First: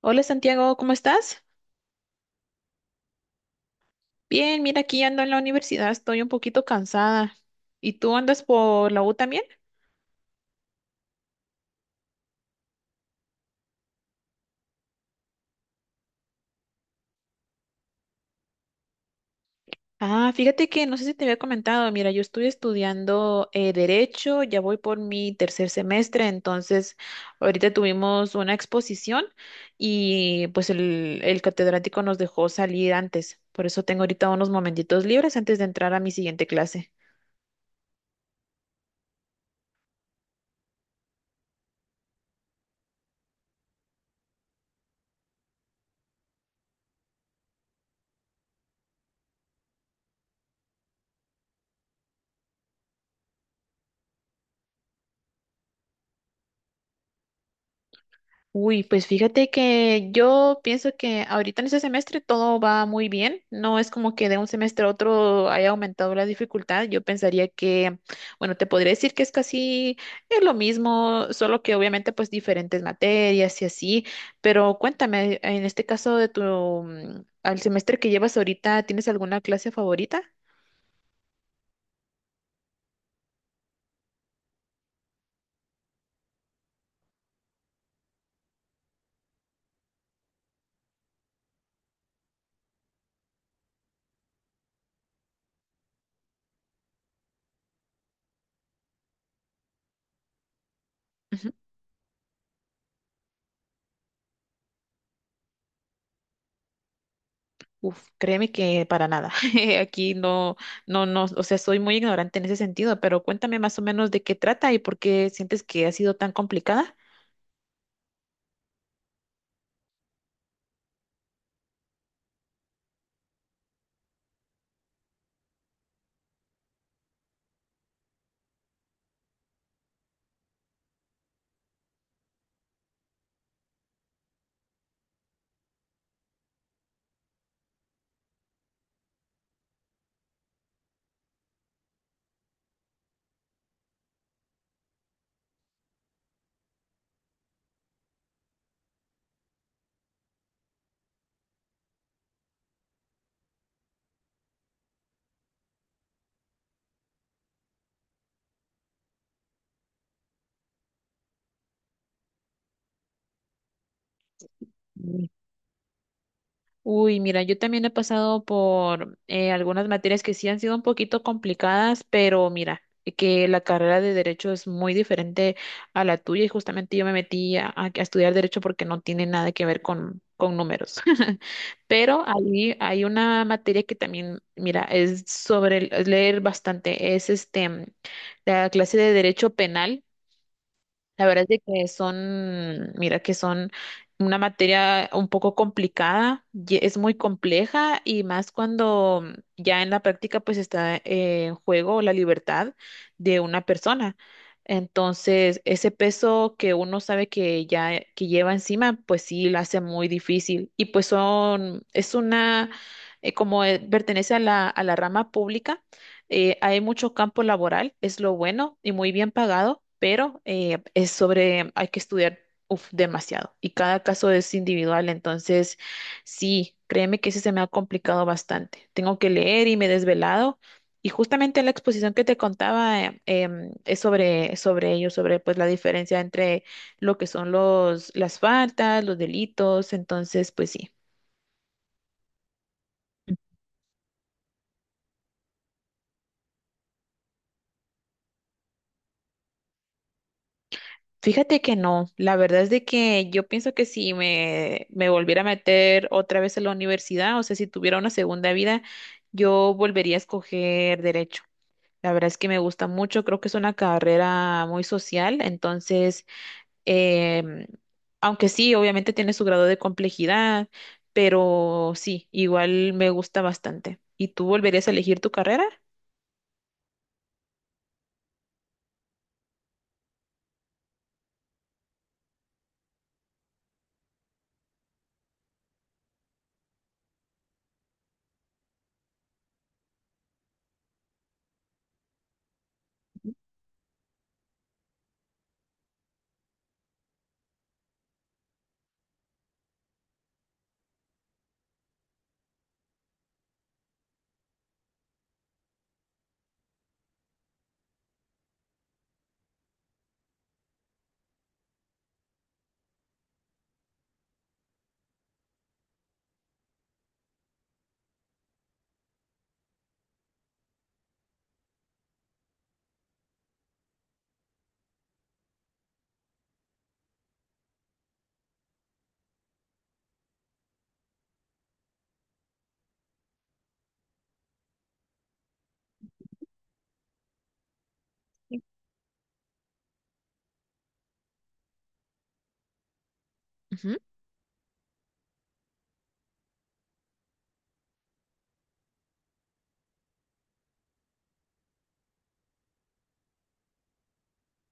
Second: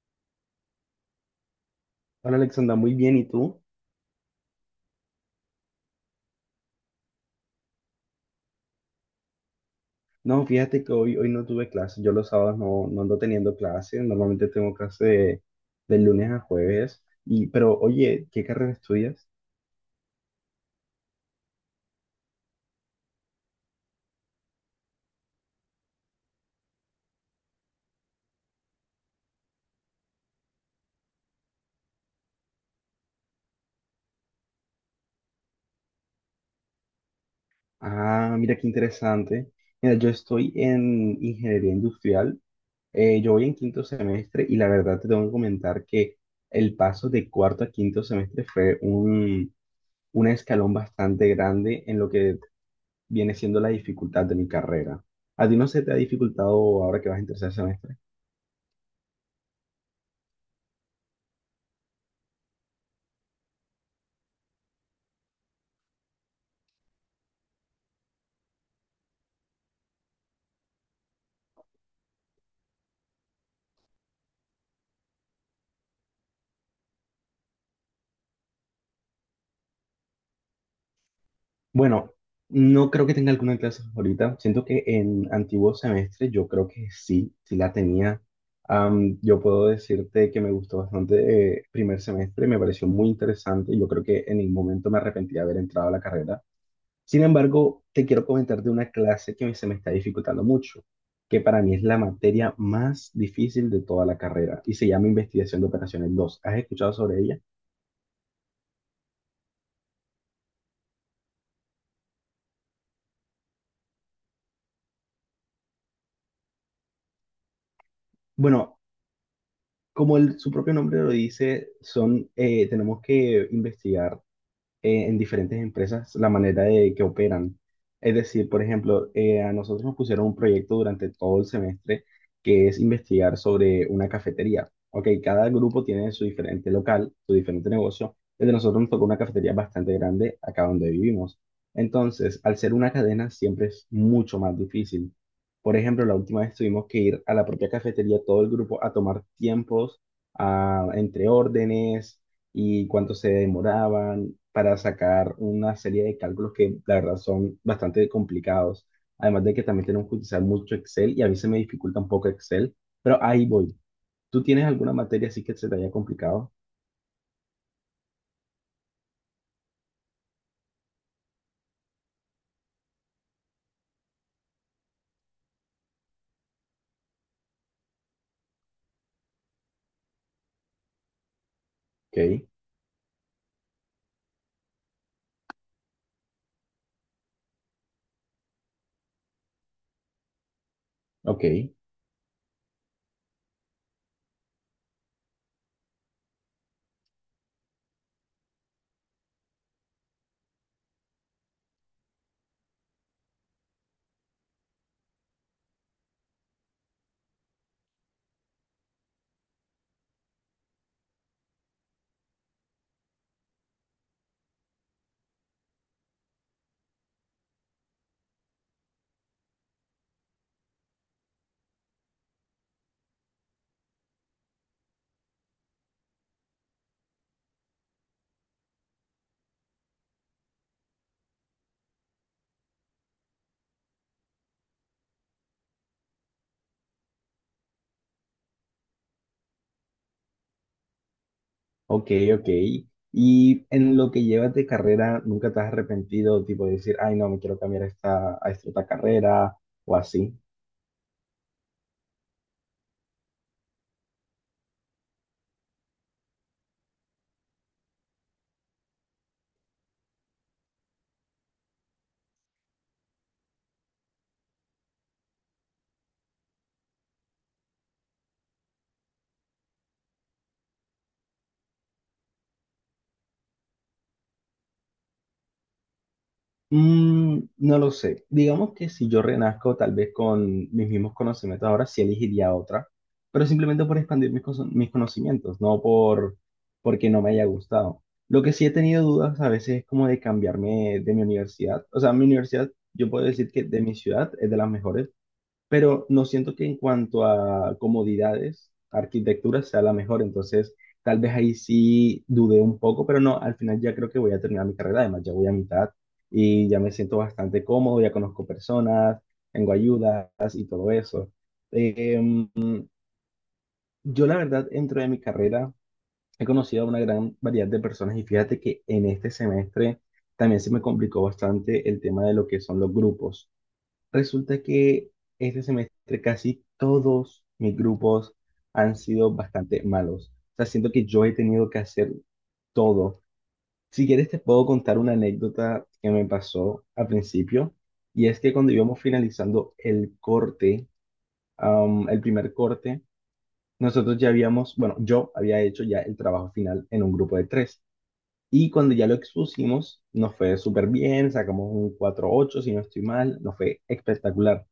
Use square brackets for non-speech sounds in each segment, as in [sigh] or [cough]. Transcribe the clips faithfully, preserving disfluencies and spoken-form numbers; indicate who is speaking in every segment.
Speaker 1: Hola Santiago, ¿cómo estás?
Speaker 2: Hola Alexandra, muy bien, ¿y tú?
Speaker 1: Bien, mira, aquí ando en la universidad, estoy un poquito cansada. ¿Y tú andas por la U también?
Speaker 2: No, fíjate que hoy, hoy no tuve clase, yo los sábados no, no ando teniendo clase, normalmente tengo clase de, de lunes a jueves, y, pero oye, ¿qué carrera estudias?
Speaker 1: Ah, fíjate que no sé si te había comentado, mira, yo estoy estudiando eh, Derecho, ya voy por mi tercer semestre, entonces ahorita tuvimos una exposición y pues el, el catedrático nos dejó salir antes, por eso tengo ahorita unos momentitos libres antes de entrar a mi siguiente clase.
Speaker 2: Ah, mira qué interesante. Mira, yo estoy en ingeniería industrial, eh, yo voy en quinto semestre y la verdad te tengo que comentar que el paso de cuarto a quinto semestre fue un, un escalón bastante grande en lo que viene siendo la dificultad de mi carrera. ¿A ti no se te ha dificultado ahora que vas en tercer semestre?
Speaker 1: Uy, pues fíjate que yo pienso que ahorita en este semestre todo va muy bien. No es como que de un semestre a otro haya aumentado la dificultad. Yo pensaría que, bueno, te podría decir que es casi eh, lo mismo, solo que obviamente pues diferentes materias y así. Pero cuéntame, en este caso de tu, mm, al semestre que llevas ahorita, ¿tienes alguna clase favorita?
Speaker 2: Bueno, no creo que tenga alguna clase favorita. Siento que en antiguos semestres yo creo que sí, sí la tenía. Am, yo puedo decirte que me gustó bastante eh, primer semestre, me pareció muy interesante. Yo creo que en ningún momento me arrepentí de haber entrado a la carrera. Sin embargo, te quiero comentar de una clase que me- se me está dificultando mucho, que para mí es la materia más difícil de toda la carrera y se llama Investigación de Operaciones dos. ¿Has escuchado sobre ella?
Speaker 1: Uf, créeme que para nada. [laughs] Aquí no, no, no, o sea, soy muy ignorante en ese sentido, pero cuéntame más o menos de qué trata y por qué sientes que ha sido tan complicada.
Speaker 2: Bueno, como el- su propio nombre lo dice, son, eh, tenemos que investigar eh, en diferentes empresas la manera de que operan. Es decir, por ejemplo, eh, a nosotros nos pusieron un proyecto durante todo el semestre que es investigar sobre una cafetería. Ok, cada grupo tiene su diferente local, su diferente negocio. El de nosotros nos tocó una cafetería bastante grande acá donde vivimos. Entonces, al ser una cadena, siempre es mucho más difícil. Por ejemplo, la última vez tuvimos que ir a la propia cafetería, todo el grupo, a tomar tiempos, a- entre órdenes y cuánto se demoraban para sacar una serie de cálculos que la verdad son bastante complicados. Además de que también tenemos que utilizar mucho Excel y a mí se me dificulta un poco Excel, pero ahí voy. ¿Tú tienes alguna
Speaker 1: Mm.
Speaker 2: materia así que se te haya complicado?
Speaker 1: Uy, mira, yo también he pasado por eh, algunas materias que sí han sido un poquito complicadas, pero mira, que la carrera de derecho es muy diferente a la tuya y justamente yo me metí a, a- a estudiar derecho porque no tiene nada que ver con, con números. Pero
Speaker 2: Ok,
Speaker 1: ahí hay una materia que también, mira, es sobre el- es leer bastante, es este, mm, la clase de Derecho Penal. La verdad
Speaker 2: ok,
Speaker 1: es de que son, mira, que son una materia un poco complicada, ye- es muy compleja y más cuando ya en la práctica pues está eh, en juego la libertad de una persona. Entonces, ese peso que uno sabe que ya que lleva encima, pues sí, la hace muy difícil. Y pues son, es una, eh, como eh, pertenece a la, a la rama pública. Eh, hay mucho campo laboral, es lo bueno y muy bien pagado, pero eh, es sobre, hay que estudiar uf, demasiado y cada caso es individual, entonces sí, créeme que ese se me ha complicado bastante. Tengo que leer y me he desvelado y justamente la exposición que te contaba eh, em, es sobre, sobre ello, sobre pues la diferencia entre lo que son los, las faltas, los delitos, entonces pues sí.
Speaker 2: ok, ok. Y en lo que llevas de carrera, ¿nunca te has arrepentido, tipo de decir, ay, no, me quiero cambiar a esta, a esta otra carrera o así?
Speaker 1: Fíjate que no, la verdad es de que yo pienso que si me, me volviera a meter otra vez a la universidad, o sea, si tuviera una segunda vida, yo volvería a escoger derecho. La verdad es que me gusta mucho, creo que es una carrera muy social, entonces, em, aunque sí, obviamente tiene su grado de complejidad, pero sí, igual me gusta bastante. ¿Y tú volverías a elegir tu carrera?
Speaker 2: Mm, no lo sé. Digamos que si yo renazco tal vez con mis mismos conocimientos ahora, sí elegiría otra, pero simplemente por expandir mis, cono- mis conocimientos, no por porque no me haya gustado. Lo que sí he tenido dudas a veces es como de cambiarme de mi universidad. O sea, mi universidad, yo puedo decir que de mi ciudad es de las mejores, pero no siento que en cuanto a comodidades, arquitectura sea la mejor, entonces tal vez ahí sí dudé un poco, pero no, al final ya creo que voy a terminar mi carrera, además ya voy a mitad y ya me siento bastante cómodo, ya conozco personas, tengo ayudas y todo eso. Em, yo la verdad, dentro de mi carrera, he conocido a una gran variedad de personas y fíjate que en este semestre también se me complicó bastante el tema de lo que son los grupos. Resulta que este semestre casi todos mis grupos han sido bastante malos. O sea, siento que yo he tenido que hacer todo. Si quieres te puedo contar una anécdota que me pasó al principio. Y es que cuando íbamos finalizando el corte, am, el primer corte, nosotros ya habíamos, bueno, yo había hecho ya el trabajo final en un grupo de tres. Y cuando ya lo expusimos, nos fue súper bien, sacamos un cuatro ocho si no estoy mal, nos fue espectacular.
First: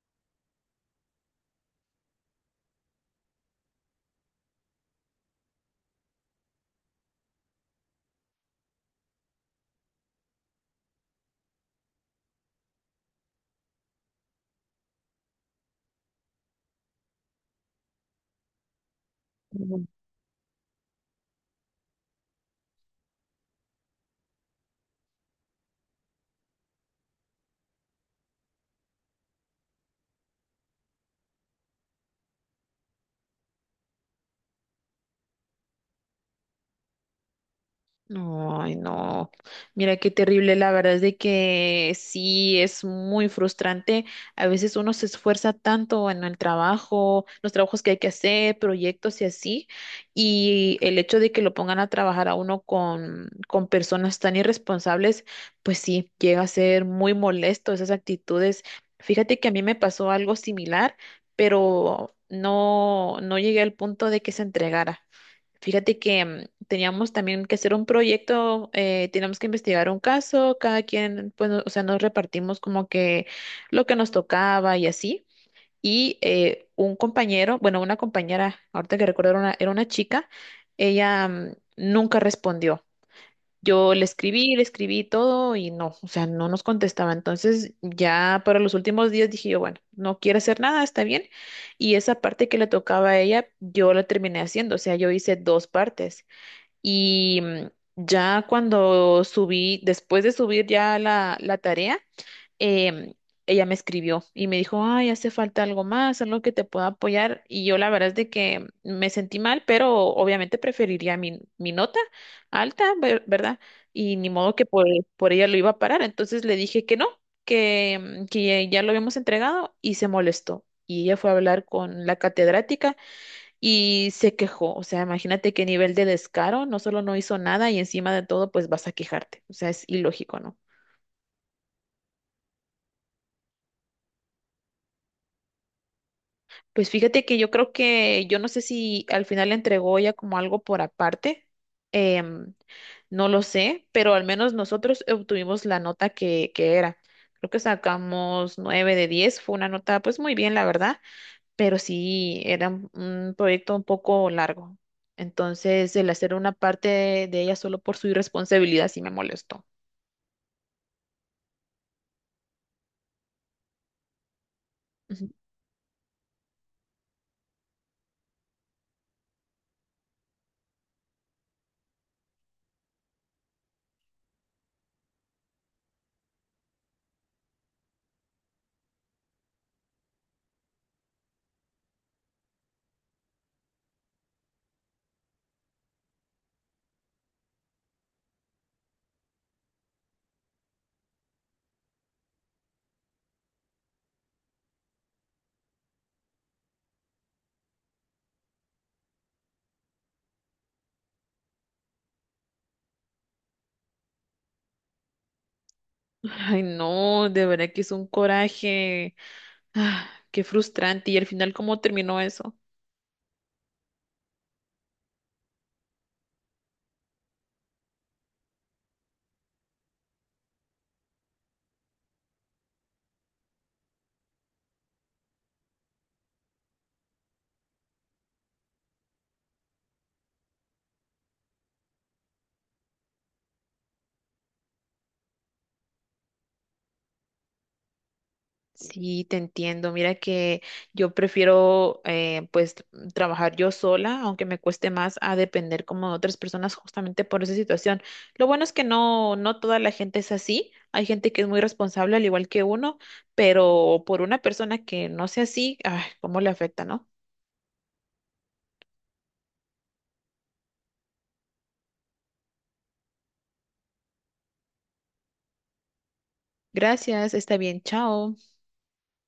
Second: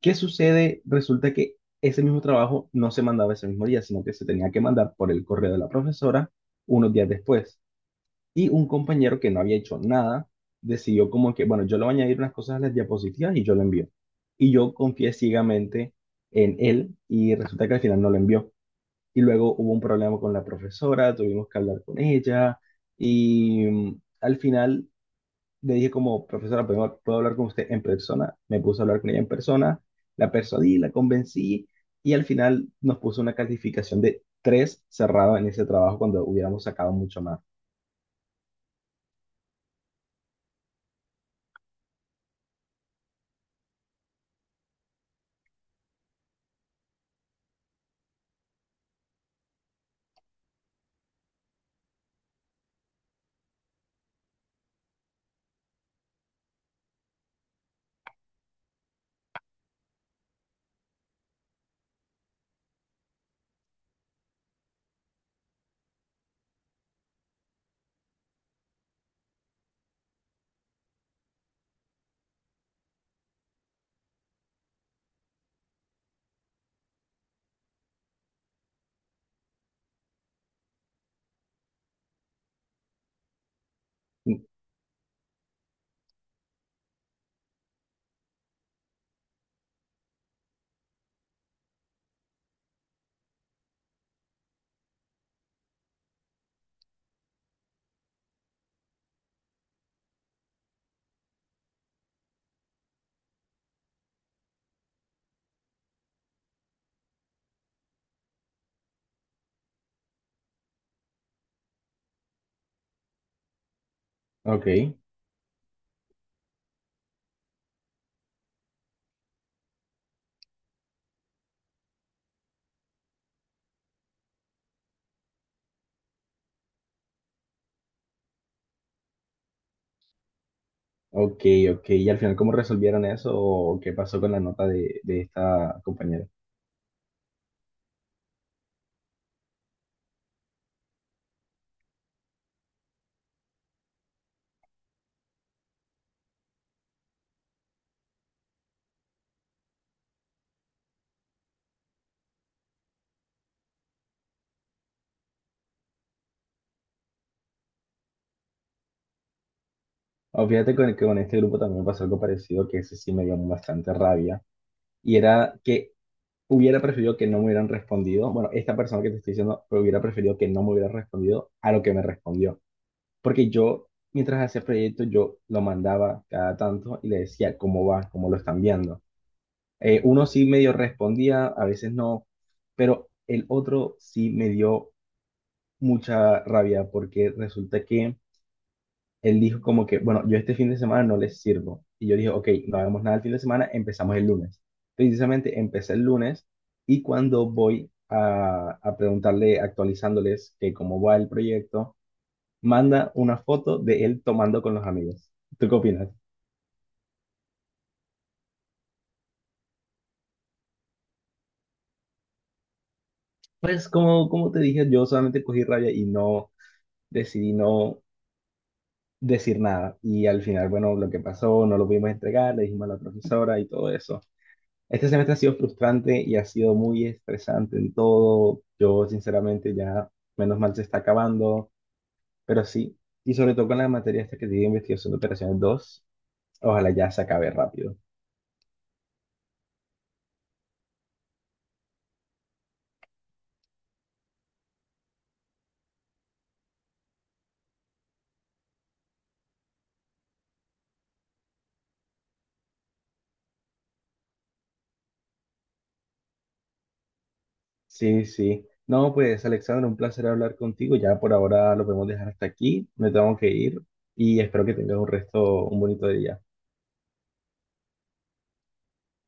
Speaker 2: ¿Qué sucede? Resulta que ese mismo trabajo no se mandaba ese mismo día, sino que se tenía que mandar por el correo de la profesora unos días después. Y un compañero que no había hecho nada decidió como que, bueno, yo le voy a añadir unas cosas a las diapositivas y yo lo envío. Y yo confié ciegamente en él y resulta que al final no lo envió. Y luego hubo un
Speaker 1: Ujú.
Speaker 2: problema con la profesora, tuvimos que hablar con ella y mm, al final le dije como, profesora, ¿puedo, puedo hablar con usted en persona? Me puse a hablar con ella en persona, la persuadí, la convencí y al final nos puso una calificación de tres cerrado en ese trabajo cuando hubiéramos sacado mucho más.
Speaker 1: No, ay, no. Mira qué terrible. La verdad es de que sí es muy frustrante. A veces uno se esfuerza tanto en el trabajo, los trabajos que hay que hacer, proyectos y así. Y el hecho de que lo pongan a trabajar a uno con, con personas tan irresponsables, pues sí, llega a ser muy molesto esas actitudes. Fíjate que a mí me pasó algo similar, pero no, no llegué al punto de que se entregara. Fíjate que mm, teníamos también que hacer un proyecto, eh, teníamos que investigar un caso, cada quien, pues, no- o sea, nos repartimos como que lo que nos tocaba y así. Y eh, un compañero, bueno, una compañera, ahorita que recuerdo, era una, era una chica, ella mm, nunca respondió. Yo le escribí, le escribí todo y no, o sea, no nos contestaba. Entonces, ya para los últimos días dije yo, bueno, no quiere hacer nada, está bien. Y esa parte que le tocaba a ella, yo la terminé haciendo, o sea, yo hice dos partes. Y mm, ya cuando subí, después de subir ya la, la tarea, em, ella me escribió y me dijo, ay, hace falta algo más, algo que te pueda apoyar. Y yo la verdad es de que me sentí mal, pero obviamente preferiría mi, mi nota alta, ver- ¿verdad? Y ni modo que
Speaker 2: Ok,
Speaker 1: por, por ella lo iba a parar. Entonces le dije que no, que, mm, que ya ya lo habíamos entregado y se molestó. Y ella fue a hablar con la catedrática y se quejó. O sea, imagínate qué nivel de descaro, no solo no hizo nada y encima de todo, pues vas a quejarte. O sea, es ilógico, ¿no?
Speaker 2: ok, ok. ¿Y al final cómo resolvieron eso o qué pasó con la nota de, de esta compañera?
Speaker 1: Pues fíjate que yo creo que, yo no sé si al final le entregó ya como algo por aparte, em, no lo sé, pero al menos nosotros obtuvimos la nota que, que era. Creo que sacamos nueve de diez, fue una nota pues muy bien, la verdad, pero sí era un un proyecto un poco largo. Entonces, el hacer una parte de ella solo por su irresponsabilidad sí me molestó.
Speaker 2: Oh, fíjate con, que con este grupo también me pasó algo parecido que ese sí me dio bastante rabia y
Speaker 1: Ujú.
Speaker 2: era que hubiera preferido que no me hubieran respondido, bueno, esta persona que te estoy diciendo, pero hubiera preferido que no me hubiera respondido a lo que me respondió, porque yo, mientras hacía proyectos, yo lo mandaba cada tanto y le decía cómo va, cómo lo están viendo. Eh, uno sí medio respondía, a veces no, pero el otro sí me dio mucha rabia porque resulta que él dijo como que, bueno, yo este fin de semana no les sirvo. Y yo dije, ok, no hagamos nada el fin de semana, empezamos el lunes. Precisamente empecé el lunes y cuando voy a, a preguntarle, actualizándoles que cómo va el proyecto, manda una foto de él tomando con los amigos. ¿Tú qué opinas?
Speaker 1: Ay, no, de verdad que es un coraje. Ah, qué frustrante. Y al final, ¿cómo terminó eso?
Speaker 2: Pues como, como te dije, yo solamente cogí rabia y no decidí no decir nada. Y al final, bueno, lo que pasó, no lo pudimos entregar, le dijimos a la profesora y todo eso. Este semestre ha sido frustrante y ha sido muy estresante en todo. Yo, sinceramente, ya menos mal se está acabando, pero sí, y sobre todo con la materia esta que tiene investigación de operaciones dos. Ojalá ya se acabe rápido.
Speaker 1: Sí, te entiendo. Mira que yo prefiero eh, pues trabajar yo sola, aunque me cueste más a depender como de otras personas justamente por esa situación. Lo bueno es que no, no toda la gente es así. Hay gente que es muy responsable al igual que uno, pero por una persona que no sea así, ay, cómo le afecta, ¿no?
Speaker 2: Sí, sí. No, pues, Alexandra, un placer hablar contigo. Ya por ahora lo podemos dejar hasta aquí. Me tengo que ir y espero que tengas un resto, un bonito día.
Speaker 1: Gracias, está bien, chao.